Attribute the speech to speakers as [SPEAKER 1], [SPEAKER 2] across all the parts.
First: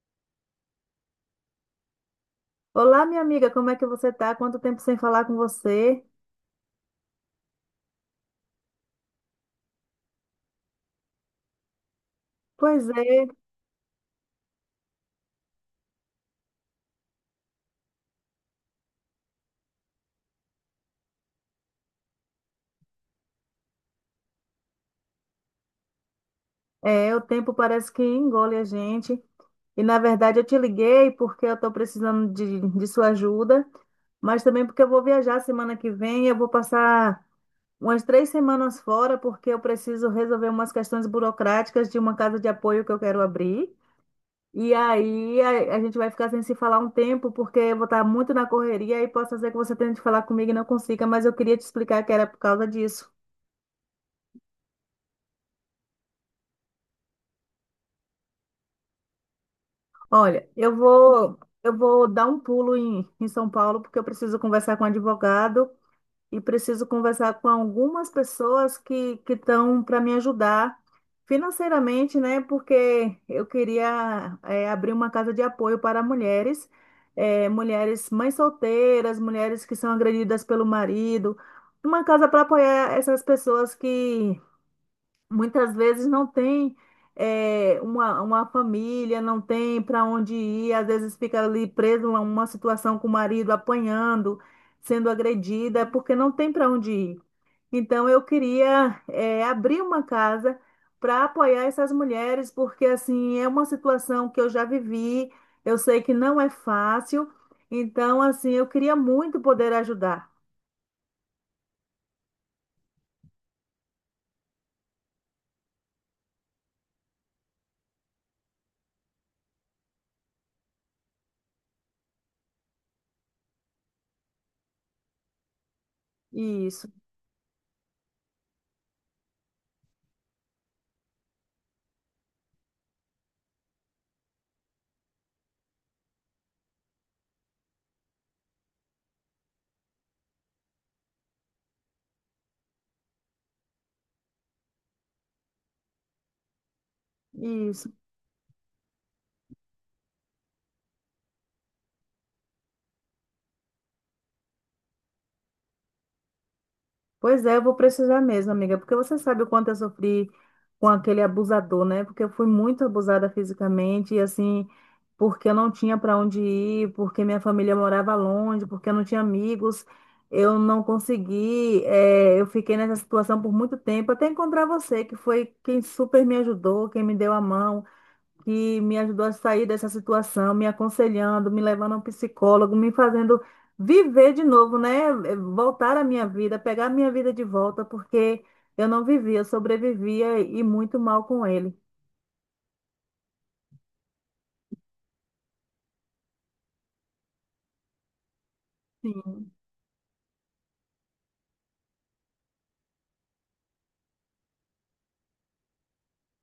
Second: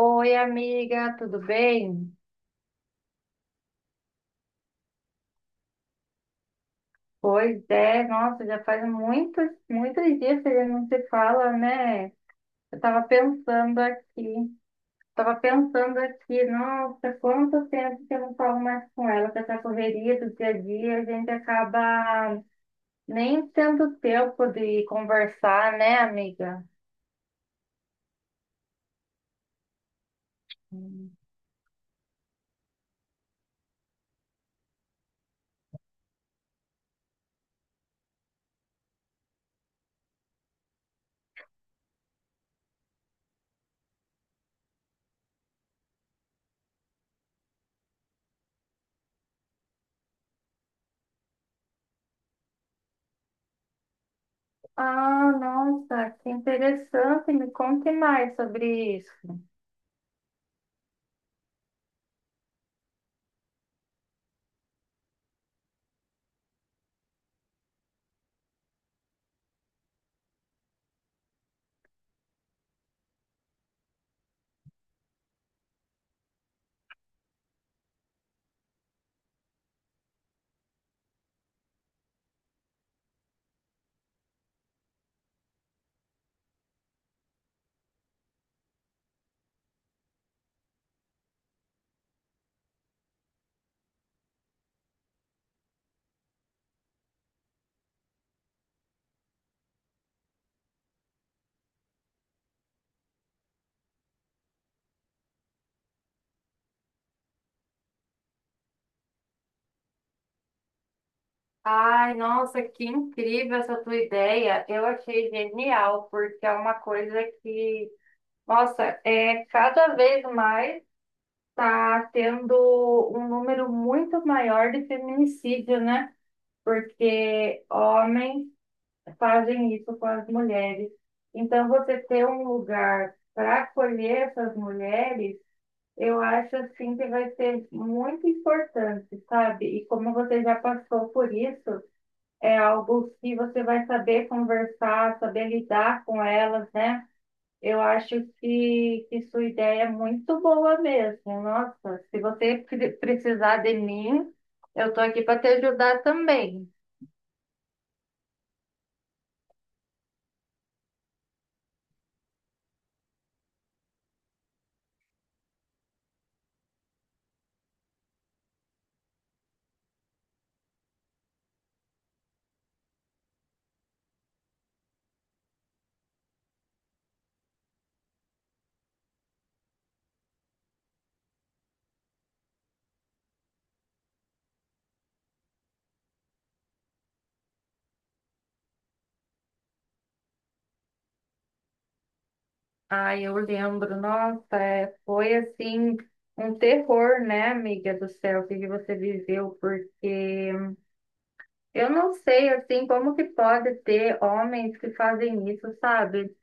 [SPEAKER 1] Oi, amiga, tudo bem?
[SPEAKER 2] Olá, minha amiga, como é que você tá? Quanto tempo sem falar com você?
[SPEAKER 1] Pois é, nossa, já faz muitos, muitos dias que a gente não se fala, né? Eu
[SPEAKER 2] Pois
[SPEAKER 1] tava
[SPEAKER 2] é,
[SPEAKER 1] pensando aqui, nossa, quanto tempo que eu não falo mais com ela, com essa correria do dia a dia, a gente acaba nem tendo tempo de conversar, né, amiga?
[SPEAKER 2] o tempo parece que engole a gente. E na verdade eu te liguei porque eu estou precisando de sua ajuda, mas também porque eu vou viajar semana que vem. Eu vou passar umas 3 semanas fora porque eu preciso resolver umas questões burocráticas de uma casa de apoio que eu quero abrir. E aí a gente vai ficar sem se falar um tempo, porque eu vou estar muito na correria e posso ser que você tente falar comigo e não consiga, mas eu queria te explicar que era por causa disso.
[SPEAKER 1] Ah, nossa, que interessante, me conte mais sobre isso.
[SPEAKER 2] Olha, eu vou dar um pulo em São Paulo porque eu preciso conversar com um advogado e preciso conversar com algumas pessoas que estão para me ajudar financeiramente, né? Porque eu queria abrir uma casa de apoio para mulheres, mulheres mães solteiras, mulheres que são agredidas pelo marido, uma casa para apoiar essas pessoas que muitas vezes não tem uma família, não tem para onde ir, às vezes fica ali preso a uma situação com o marido apanhando, sendo agredida, é porque não tem para onde ir. Então eu queria abrir uma casa para apoiar essas mulheres, porque assim é uma situação que eu já vivi, eu sei que não é fácil, então assim eu queria muito poder ajudar.
[SPEAKER 1] Ai, nossa, que incrível essa tua ideia. Eu achei genial, porque é uma coisa que, nossa, é cada vez mais tá tendo um número muito maior de feminicídio, né?
[SPEAKER 2] Isso,
[SPEAKER 1] Porque homens fazem isso com as mulheres. Então, você ter um lugar para acolher essas mulheres, eu acho assim que vai ser muito importante, sabe? E como você já passou por isso, é algo que você vai saber conversar, saber lidar com elas, né? Eu
[SPEAKER 2] isso.
[SPEAKER 1] acho que sua ideia é muito boa mesmo. Nossa, se você precisar de mim, eu estou aqui para te ajudar também.
[SPEAKER 2] Pois é, eu vou precisar mesmo, amiga, porque você sabe o quanto eu sofri com aquele abusador, né? Porque eu fui muito abusada fisicamente e assim, porque eu não tinha para onde ir, porque minha família morava longe, porque eu não tinha amigos, eu não consegui, eu fiquei nessa situação por muito tempo, até encontrar você, que foi quem super me ajudou, quem me deu a mão, que me ajudou a sair dessa situação, me aconselhando, me levando a um psicólogo, me fazendo viver de novo, né? Voltar à minha vida, pegar a minha vida de volta, porque eu não vivia, eu sobrevivia e muito mal com ele.
[SPEAKER 1] Ah, eu lembro, nossa, é, foi assim um terror, né, amiga do céu, que você viveu,
[SPEAKER 2] Sim.
[SPEAKER 1] porque eu não sei assim como que pode ter homens que fazem isso, sabe?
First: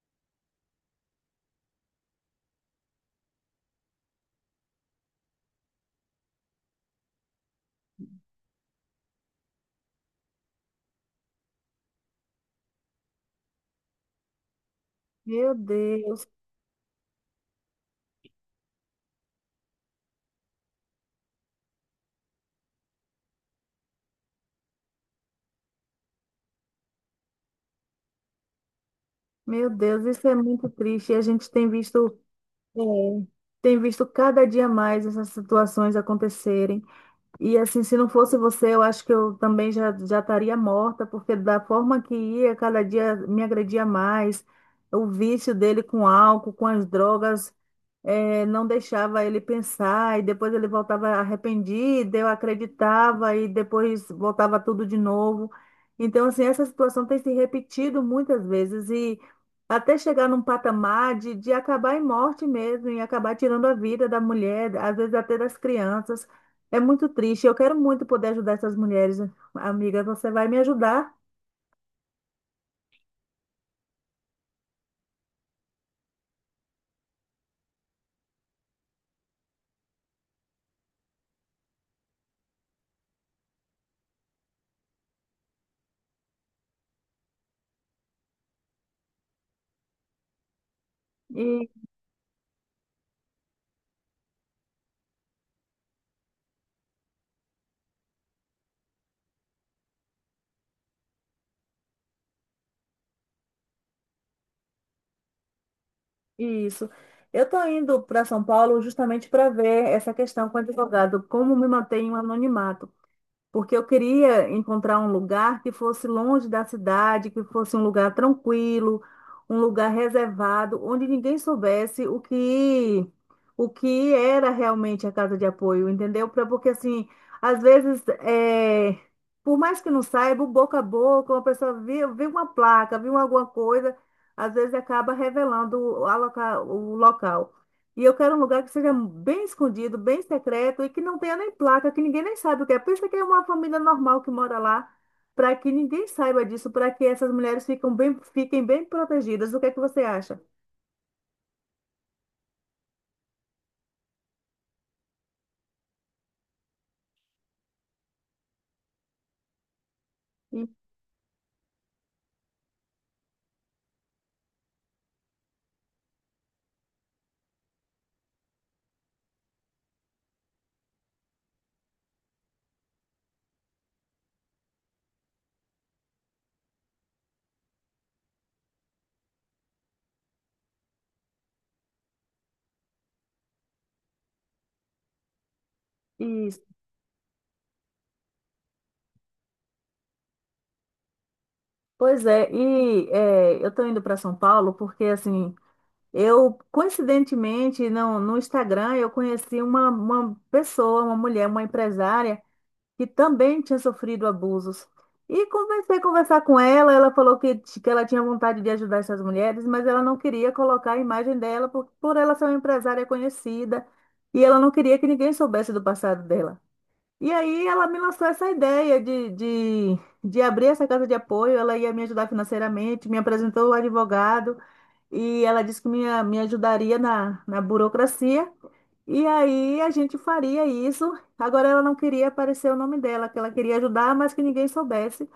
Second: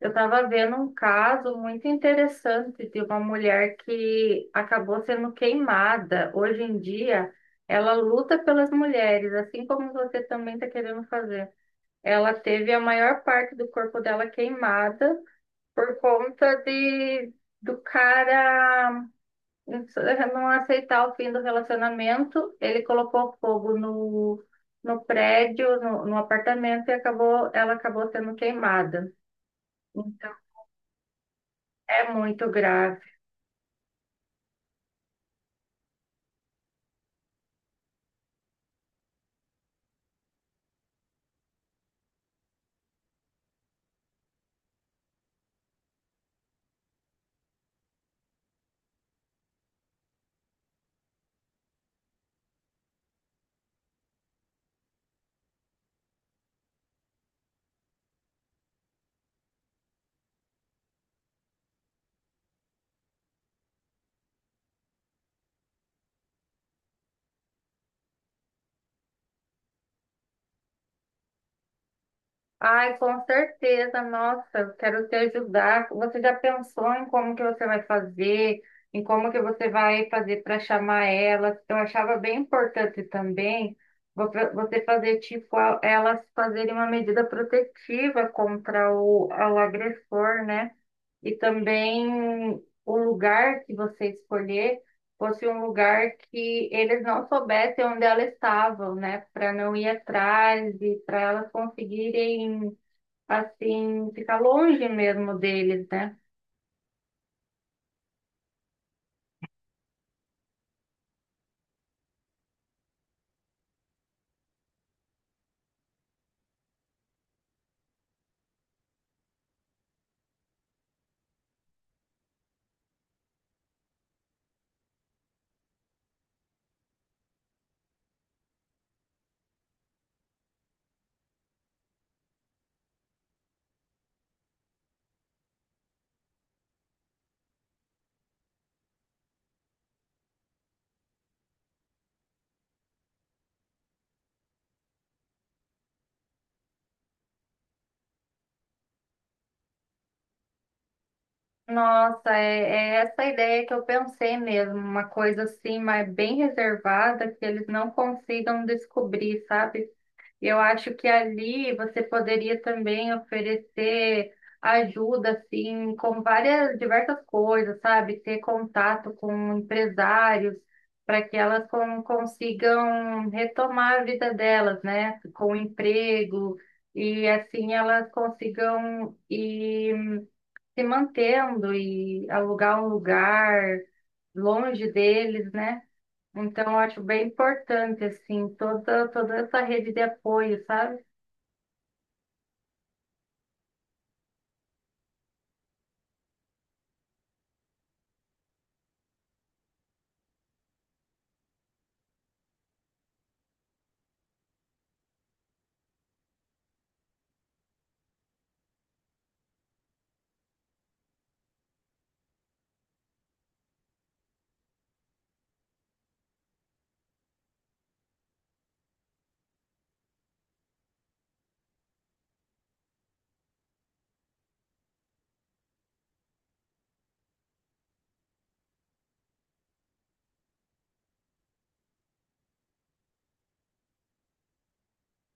[SPEAKER 1] Eu estava vendo um caso muito interessante de uma mulher que acabou sendo queimada. Hoje em dia, ela luta pelas mulheres, assim como você também está querendo fazer. Ela teve a maior parte do corpo dela queimada
[SPEAKER 2] Meu
[SPEAKER 1] por
[SPEAKER 2] Deus,
[SPEAKER 1] conta de do cara não aceitar o fim do relacionamento. Ele colocou fogo no prédio, no apartamento e acabou, ela acabou sendo queimada.
[SPEAKER 2] meu Deus, isso
[SPEAKER 1] Então,
[SPEAKER 2] é muito triste. E a gente tem
[SPEAKER 1] é
[SPEAKER 2] visto,
[SPEAKER 1] muito grave.
[SPEAKER 2] eh, tem visto cada dia mais essas situações acontecerem. E assim, se não fosse você, eu acho que eu também já estaria morta, porque da forma que ia, cada dia me agredia mais. O vício dele com álcool, com as drogas, não deixava ele pensar, e depois ele voltava arrependido, eu acreditava, e depois voltava tudo de novo. Então, assim, essa situação tem se repetido muitas vezes, e até chegar num patamar de acabar em morte mesmo, e acabar tirando a vida da mulher, às vezes até das crianças. É muito triste. Eu quero muito poder ajudar essas mulheres, amiga. Você vai me ajudar?
[SPEAKER 1] Ai, com certeza, nossa, eu quero te ajudar. Você já pensou em como que você vai fazer, em como que você vai fazer para chamar elas? Eu achava bem importante também você fazer tipo elas fazerem uma medida protetiva contra o agressor, né? E também o lugar que você escolher fosse um lugar que eles não soubessem onde elas estavam, né? Para não ir atrás e para elas conseguirem assim, ficar longe mesmo deles, né?
[SPEAKER 2] Isso. Eu estou indo para São Paulo justamente para ver essa questão com o advogado, como me mantenho anonimato porque eu queria encontrar um lugar que fosse longe da cidade, que fosse um lugar tranquilo, um lugar reservado, onde ninguém soubesse o que era realmente a casa de apoio, entendeu? Porque assim, às vezes, é, por mais que não saiba, o boca a boca, uma pessoa viu, viu uma placa, viu alguma coisa, às vezes acaba revelando o local. E eu quero um lugar que seja bem escondido, bem secreto e que não tenha nem placa, que ninguém nem saiba o que é. Pensa que é uma família normal que mora lá, para que ninguém saiba disso, para que essas mulheres ficam bem, fiquem bem protegidas. O que é que você acha?
[SPEAKER 1] Nossa, é, é essa ideia que eu pensei mesmo, uma coisa assim, mas bem reservada, que eles não consigam descobrir, sabe? Eu
[SPEAKER 2] E,
[SPEAKER 1] acho que ali você poderia também oferecer ajuda, assim, com várias, diversas coisas, sabe? Ter contato com empresários para que elas consigam retomar a vida delas, né? Com emprego e assim elas consigam ir se mantendo e alugar um lugar longe deles, né?
[SPEAKER 2] e-
[SPEAKER 1] Então, eu acho bem importante, assim, toda, toda essa rede de apoio, sabe?
[SPEAKER 2] pois é, e é, eu estou indo para São Paulo porque, assim, eu, coincidentemente, no Instagram, eu conheci uma pessoa, uma mulher, uma empresária que também tinha sofrido abusos. E comecei a conversar com ela, ela falou que ela tinha vontade de ajudar essas mulheres, mas ela não queria colocar a imagem dela por ela ser uma empresária conhecida, e ela não queria que ninguém soubesse do passado dela. E aí ela me lançou essa ideia de abrir essa casa de apoio, ela ia me ajudar financeiramente, me apresentou o advogado, e ela disse que me ajudaria na burocracia. E aí a gente faria isso. Agora ela não queria aparecer o nome dela, que ela queria ajudar, mas que ninguém soubesse.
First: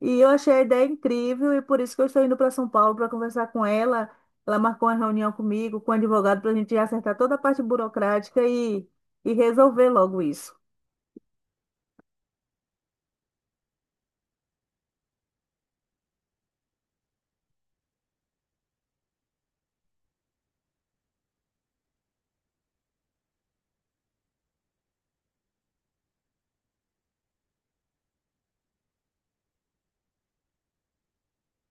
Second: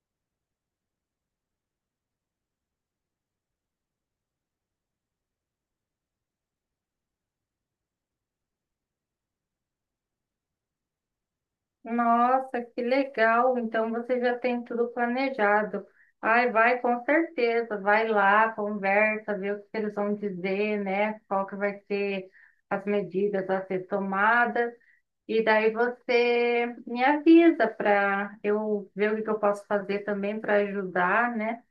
[SPEAKER 2] E eu achei a ideia incrível e por isso que eu estou indo para São Paulo para conversar com ela. Ela marcou uma reunião comigo, com o advogado, para a gente acertar toda a parte burocrática e resolver logo isso.
[SPEAKER 1] Nossa, que legal! Então, você já tem tudo planejado. Ai, vai com certeza, vai lá, conversa, vê o que eles vão dizer, né? Qual que vai ser as medidas a ser tomadas. E daí você me avisa para eu ver o que que eu posso fazer também para ajudar, né?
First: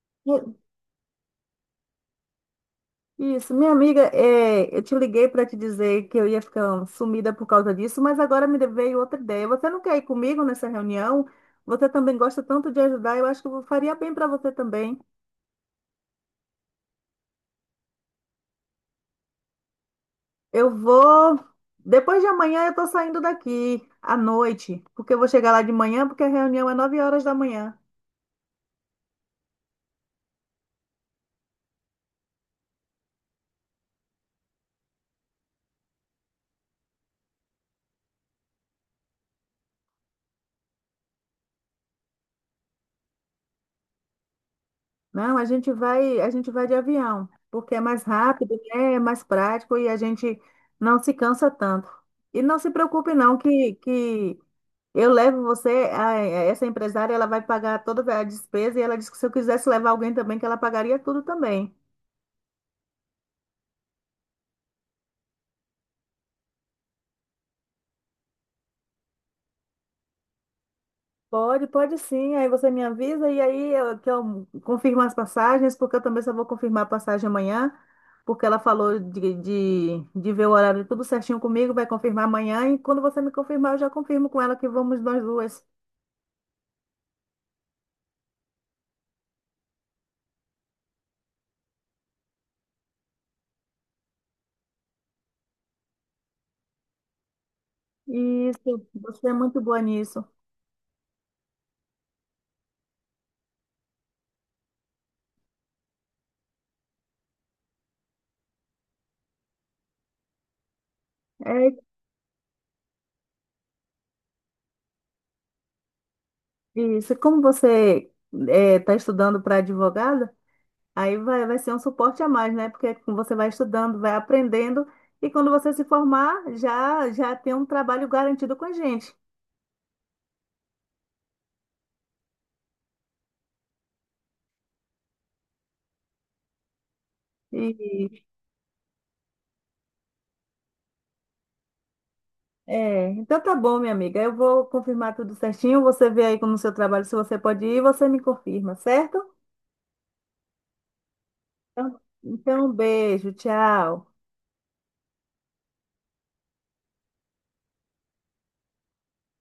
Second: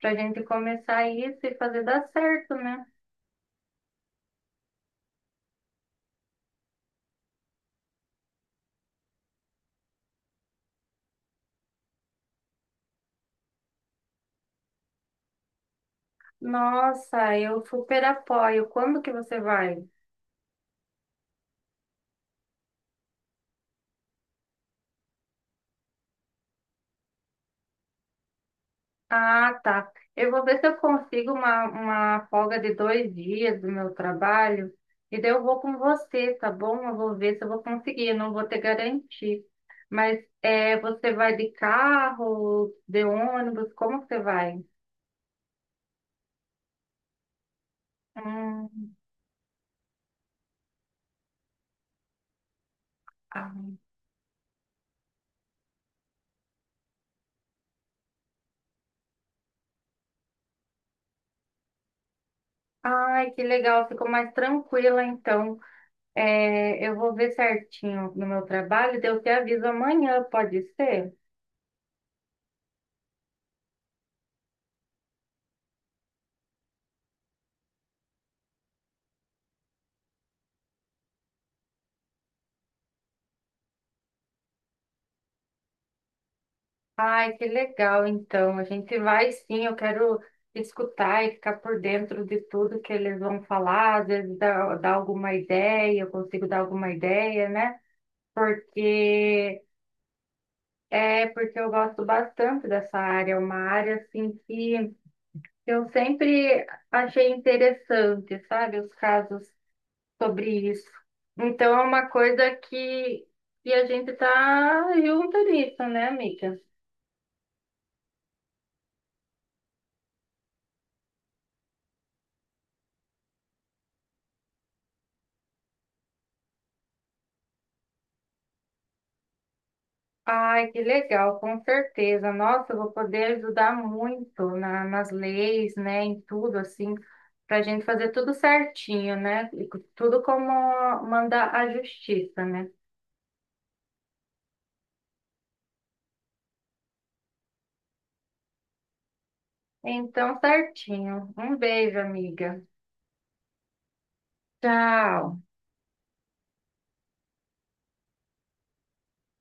[SPEAKER 1] Pra gente
[SPEAKER 2] E-
[SPEAKER 1] começar isso e fazer dar certo, né?
[SPEAKER 2] Isso, minha amiga, eu te liguei para te dizer que eu ia ficar sumida por causa disso, mas agora me veio outra ideia. Você não quer ir comigo nessa reunião? Você também gosta tanto de ajudar, eu acho que eu faria bem para você também.
[SPEAKER 1] Nossa, eu super apoio. Quando que você vai?
[SPEAKER 2] Eu vou. Depois de amanhã eu tô saindo daqui à noite, porque eu vou chegar lá de manhã, porque a reunião é 9 horas da manhã.
[SPEAKER 1] Ah, tá. Eu vou ver se eu consigo uma folga de 2 dias do meu trabalho e daí eu vou com você, tá bom? Eu vou ver se eu vou conseguir, eu não vou ter garantir. Mas é, você vai de carro, de ônibus, como que você vai?
[SPEAKER 2] Não, a gente vai de avião, porque é mais rápido, né?
[SPEAKER 1] Hum.
[SPEAKER 2] É mais prático e a gente não se cansa tanto. E não se preocupe não que eu levo você, essa empresária, ela vai pagar toda a despesa e ela disse que se eu quisesse levar alguém também, que ela pagaria tudo também.
[SPEAKER 1] Ai, que legal, ficou mais tranquila então. É, eu vou ver certinho no meu trabalho, daí eu te aviso amanhã, pode ser?
[SPEAKER 2] Pode sim. Aí você me avisa e aí que eu confirmo as passagens, porque eu também só vou confirmar a passagem amanhã, porque ela falou de ver o horário tudo certinho comigo, vai confirmar amanhã. E quando você me confirmar, eu já confirmo com ela que vamos nós duas.
[SPEAKER 1] Ai, que legal, então. A gente vai sim, eu quero escutar e ficar por dentro de tudo que eles vão falar, às vezes dar, dar alguma ideia, eu consigo dar alguma ideia, né?
[SPEAKER 2] Isso, você é muito
[SPEAKER 1] Porque
[SPEAKER 2] boa nisso.
[SPEAKER 1] é porque eu gosto bastante dessa área, é uma área assim que eu sempre achei interessante, sabe? Os casos sobre isso. Então
[SPEAKER 2] É
[SPEAKER 1] é uma coisa que a gente tá junto nisso, né, amiga?
[SPEAKER 2] isso. Como você está estudando para advogada, aí vai ser um suporte a mais, né? Porque você vai estudando, vai aprendendo, e quando você se formar, já tem um trabalho garantido com a gente.
[SPEAKER 1] Ai, que legal, com certeza. Nossa, eu vou poder ajudar muito nas leis, né, em tudo, assim, para a gente fazer
[SPEAKER 2] E,
[SPEAKER 1] tudo certinho, né? E tudo como manda a justiça, né?
[SPEAKER 2] então tá bom, minha amiga. Eu vou confirmar tudo certinho. Você vê aí como no seu trabalho se você pode ir, você me confirma, certo?
[SPEAKER 1] Então, certinho. Um beijo, amiga.
[SPEAKER 2] Então, um beijo, tchau.
[SPEAKER 1] Tchau.